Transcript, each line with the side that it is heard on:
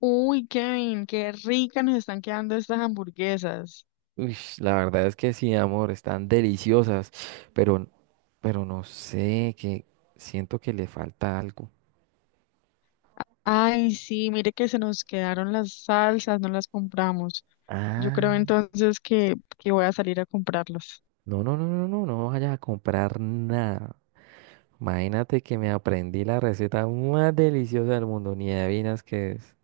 left: Uy, Kevin, qué ricas nos están quedando estas hamburguesas.
right: Uy, la verdad es que sí, amor, están deliciosas, pero, pero no sé, que siento que le falta algo.
left: Ay, sí, mire que se nos quedaron las salsas, no las compramos. Yo
right: Ah,
left: creo entonces que voy a salir a comprarlas.
right: no, no, no, no, no, no vayas a comprar nada. Imagínate que me aprendí la receta más deliciosa del mundo, ni adivinas qué es.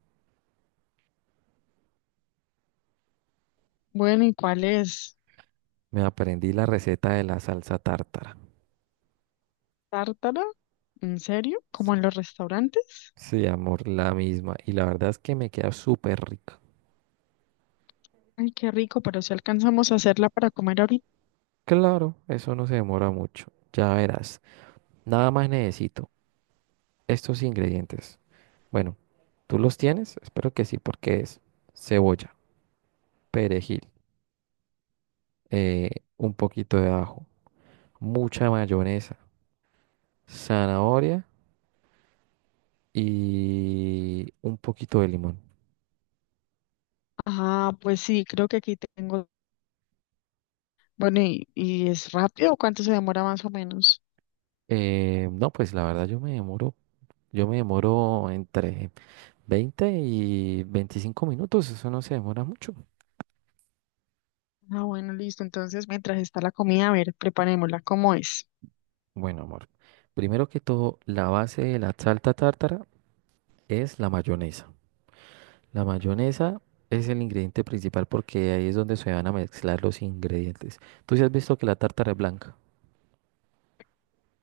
left: Bueno, ¿y cuál es?
right: Me aprendí la receta de la salsa tártara.
left: ¿Tártara? ¿En serio? ¿Como
right: Sí,
left: en los restaurantes?
right: sí, amor, la misma. Y la verdad es que me queda súper rica.
left: Ay, qué rico, pero si alcanzamos a hacerla para comer ahorita.
right: Claro, eso no se demora mucho. Ya verás. Nada más necesito estos ingredientes. Bueno, ¿tú los tienes? Espero que sí, porque es cebolla, perejil, eh, un poquito de ajo, mucha mayonesa, zanahoria y un poquito de limón.
left: Ah, pues sí, creo que aquí tengo. Bueno, ¿y es rápido? ¿Cuánto se demora más o menos?
right: No, pues la verdad yo me demoro entre 20 y 25 minutos, eso no se demora mucho.
left: Ah, bueno, listo. Entonces, mientras está la comida, a ver, preparémosla. ¿Cómo es?
right: Bueno, amor, primero que todo, la base de la salsa tártara es la mayonesa. La mayonesa es el ingrediente principal porque ahí es donde se van a mezclar los ingredientes. ¿Tú sí has visto que la tártara es blanca?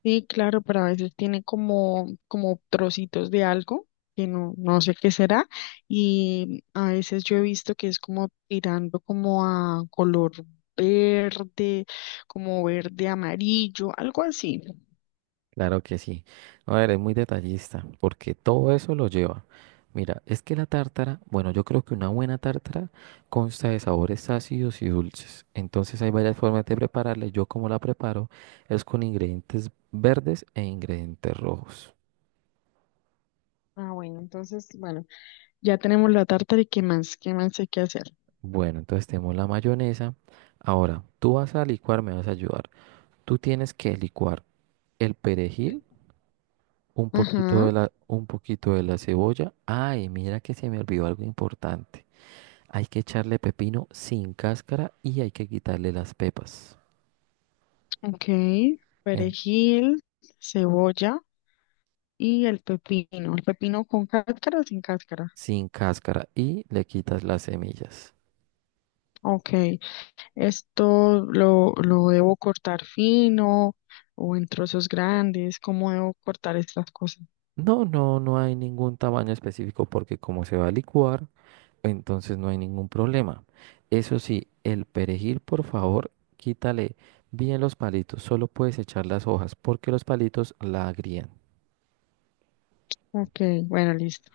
left: Sí, claro, pero a veces tiene como trocitos de algo que no sé qué será y a veces yo he visto que es como tirando como a color verde, como verde amarillo, algo así.
right: Claro que sí. A ver, es muy detallista porque todo eso lo lleva. Mira, es que la tártara, bueno, yo creo que una buena tártara consta de sabores ácidos y dulces. Entonces hay varias formas de prepararla. Yo como la preparo es con ingredientes verdes e ingredientes rojos.
left: Ah, bueno, entonces, bueno, ya tenemos la tártara y qué más hay que hacer.
right: Bueno, entonces tenemos la mayonesa. Ahora, tú vas a licuar, me vas a ayudar. Tú tienes que licuar el perejil,
left: Ajá,
right: un poquito de la cebolla. Ay, mira que se me olvidó algo importante. Hay que echarle pepino sin cáscara y hay que quitarle las pepas.
left: ok,
right: en-
left: perejil, cebolla y el pepino, ¿el pepino con cáscara o sin cáscara?
right: sin cáscara y le quitas las semillas.
left: Ok. Esto lo debo cortar fino o en trozos grandes. ¿Cómo debo cortar estas cosas?
right: No, no, no hay ningún tamaño específico porque como se va a licuar, entonces no hay ningún problema. Eso sí, el perejil, por favor, quítale bien los palitos. Solo puedes echar las hojas porque los palitos la agrían.
left: Ok, bueno, listo.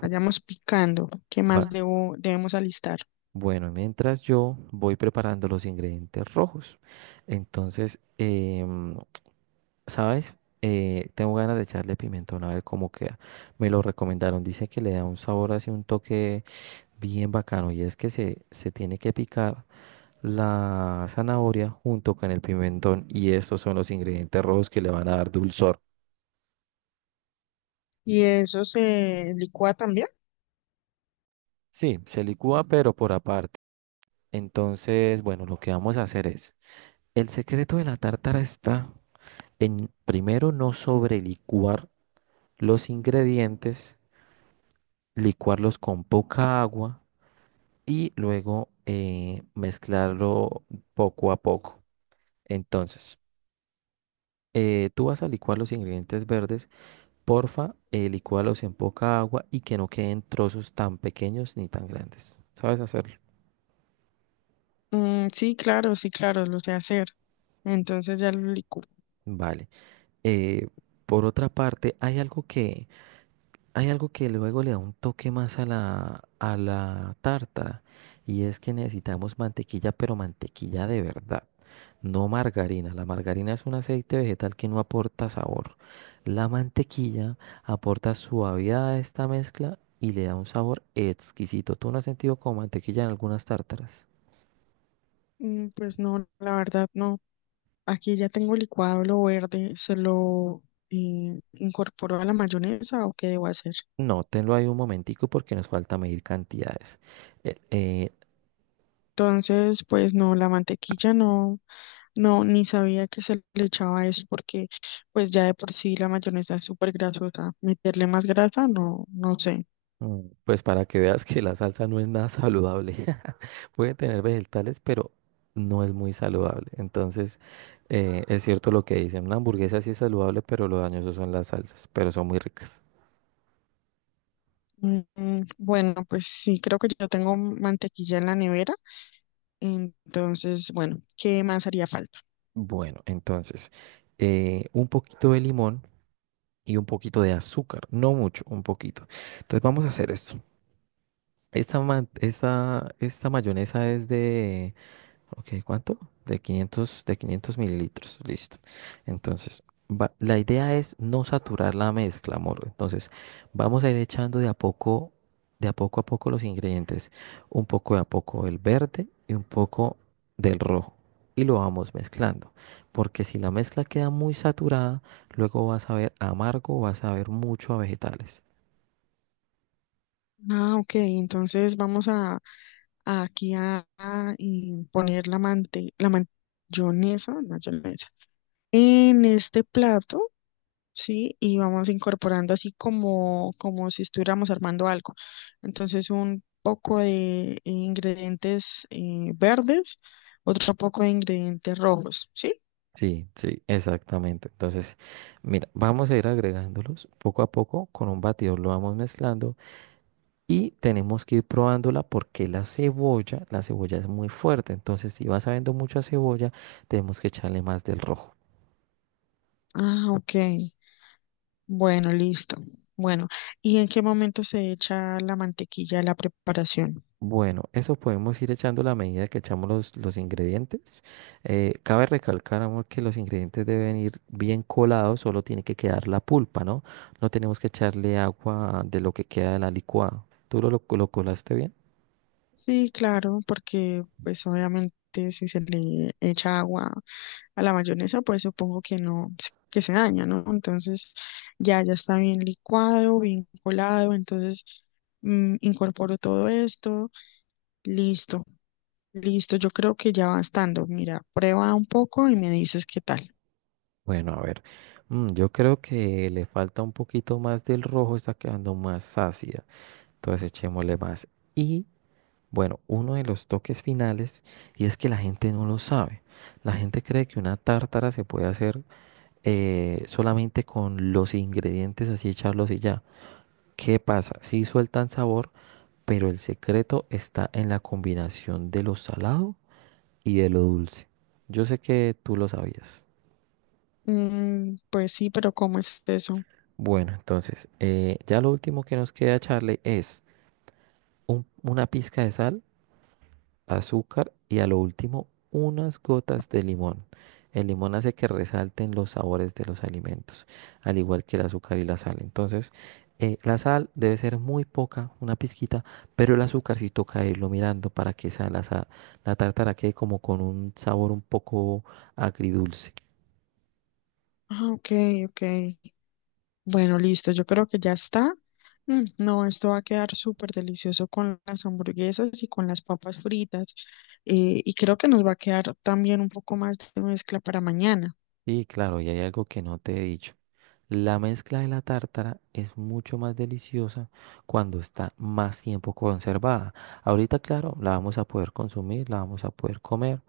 left: Vayamos picando. ¿Qué más
right: Va-
left: debemos alistar?
right: Bueno, mientras yo voy preparando los ingredientes rojos. Entonces, ¿sabes? Tengo ganas de echarle pimentón a ver cómo queda. Me lo recomendaron. Dice que le da un sabor así, un toque bien bacano. Y es que se tiene que picar la zanahoria junto con el pimentón. Y estos son los ingredientes rojos que le van a dar dulzor.
left: ¿Y eso se licúa también?
right: Sí, se licúa, pero por aparte. Entonces, bueno, lo que vamos a hacer es. El secreto de la tártara está en primero no sobrelicuar los ingredientes, licuarlos con poca agua y luego mezclarlo poco a poco. Entonces, tú vas a licuar los ingredientes verdes, porfa, licúalos en poca agua y que no queden trozos tan pequeños ni tan grandes. ¿Sabes hacerlo?
left: Mm, sí, claro, sí, claro, lo sé hacer. Entonces ya lo licúo.
right: Vale. Eh, por otra parte, hay algo que luego le da un toque más a la tártara y es que necesitamos mantequilla, pero mantequilla de verdad, no margarina. La margarina es un aceite vegetal que no aporta sabor. La mantequilla aporta suavidad a esta mezcla y le da un sabor exquisito. ¿Tú no has sentido como mantequilla en algunas tártaras?
left: Mm, pues no, la verdad no. Aquí ya tengo licuado lo verde. ¿Se lo incorporo a la mayonesa o qué debo hacer?
right: Nótenlo ahí un momentico porque nos falta medir cantidades. Eh, eh,
left: Entonces, pues no, la mantequilla no, no, ni sabía que se le echaba eso porque pues ya de por sí la mayonesa es súper grasosa. Meterle más grasa, no, no sé.
right: Pues para que veas que la salsa no es nada saludable. Puede tener vegetales, pero no es muy saludable. Entonces, es cierto lo que dicen. Una hamburguesa sí es saludable, pero lo dañoso son las salsas, pero son muy ricas.
left: Mm, mm, bueno, pues sí, creo que ya tengo mantequilla en la nevera. Entonces, bueno, ¿qué más haría falta?
right: Bueno, entonces, un poquito de limón y un poquito de azúcar. No mucho, un poquito. Entonces vamos a hacer esto. Esta mayonesa es de. Ok, ¿cuánto? De 500 ml, listo. Entonces, la idea es no saturar la mezcla, amor. Entonces, vamos a ir echando de a poco los ingredientes. Un poco de a poco el verde y un poco del rojo. Y lo vamos mezclando. Porque si la mezcla queda muy saturada, luego vas a ver amargo, vas a ver mucho a vegetales.
left: Ah, ok, entonces vamos a aquí a, y poner la mante, la mayonesa, mayonesa en este plato. Sí, y vamos incorporando así como, como si estuviéramos armando algo. Entonces, un poco de ingredientes verdes, otro poco de ingredientes rojos, ¿sí?
right: Sí, sí, exactamente. Entonces, mira, vamos a ir agregándolos poco a poco con un batidor, lo vamos mezclando y tenemos que ir probándola porque la cebolla es muy fuerte. Entonces, si vas sabiendo mucha cebolla, tenemos que echarle más del rojo.
left: Ah, ok. Bueno, listo. Bueno, ¿y en qué momento se echa la mantequilla a la preparación?
right: Bueno, eso podemos ir echando a medida que echamos los ingredientes. Cabe recalcar, amor, que los ingredientes deben ir bien colados, solo tiene que quedar la pulpa, ¿no? No tenemos que echarle agua de lo que queda de la licuada. ¿Tú lo colaste bien?
left: Sí, claro, porque pues obviamente si se le echa agua a la mayonesa, pues supongo que no, que se daña, ¿no? Entonces ya está bien licuado, bien colado, entonces mm, incorporo todo esto, listo, listo, yo creo que ya va estando. Mira, prueba un poco y me dices qué tal.
right: Bueno, a ver, yo creo que le falta un poquito más del rojo, está quedando más ácida. Entonces echémosle más. Y bueno, uno de los toques finales, y es que la gente no lo sabe. La gente cree que una tártara se puede hacer solamente con los ingredientes, así echarlos y ya. ¿Qué pasa? Sí sueltan sabor, pero el secreto está en la combinación de lo salado y de lo dulce. Yo sé que tú lo sabías.
left: Mm, pues sí, pero ¿cómo es eso?
right: Bueno, entonces, ya lo último que nos queda echarle es una pizca de sal, azúcar y a lo último unas gotas de limón. El limón hace que resalten los sabores de los alimentos, al igual que el azúcar y la sal. Entonces, la sal debe ser muy poca, una pizquita, pero el azúcar sí toca irlo mirando para que la tártara quede como con un sabor un poco agridulce.
left: Ah, ok, ok. Bueno, listo, yo creo que ya está. Mm, no, esto va a quedar súper delicioso con las hamburguesas y con las papas fritas. Y creo que nos va a quedar también un poco más de mezcla para mañana.
right: Y claro, y hay algo que no te he dicho. La mezcla de la tártara es mucho más deliciosa cuando está más tiempo conservada. Ahorita, claro, la vamos a poder consumir, la vamos a poder comer,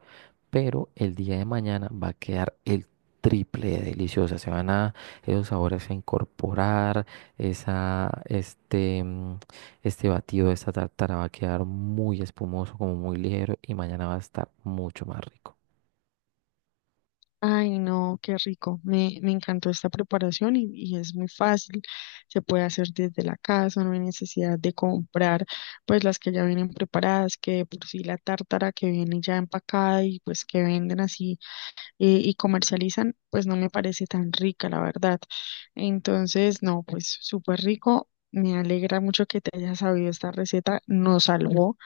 right: pero el día de mañana va a quedar el triple de deliciosa. Se van a esos sabores a incorporar, esa, este, mm, este batido de esta tártara va a quedar muy espumoso, como muy ligero y mañana va a estar mucho más rico.
left: Ay, no, qué rico. Me encantó esta preparación y es muy fácil. Se puede hacer desde la casa, no hay necesidad de comprar pues las que ya vienen preparadas, que de por sí la tártara que viene ya empacada y pues que venden así y comercializan, pues no me parece tan rica, la verdad. Entonces, no, pues súper rico. Me alegra mucho que te hayas sabido esta receta. Nos salvó,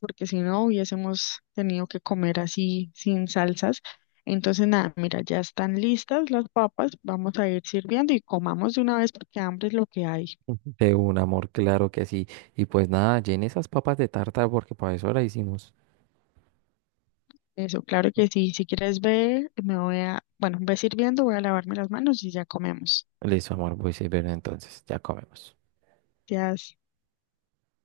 left: porque si no hubiésemos tenido que comer así sin salsas. Entonces, nada, mira, ya están listas las papas. Vamos a ir sirviendo y comamos de una vez porque hambre es lo que hay.
right: De un amor, claro que sí. Y pues nada, llene esas papas de tarta porque para eso la hicimos.
left: Eso, claro que sí. Si quieres ver, me voy a, bueno, ve sirviendo, voy a lavarme las manos y ya comemos.
right: Listo, amor, voy a ver entonces, ya comemos.
left: Ya.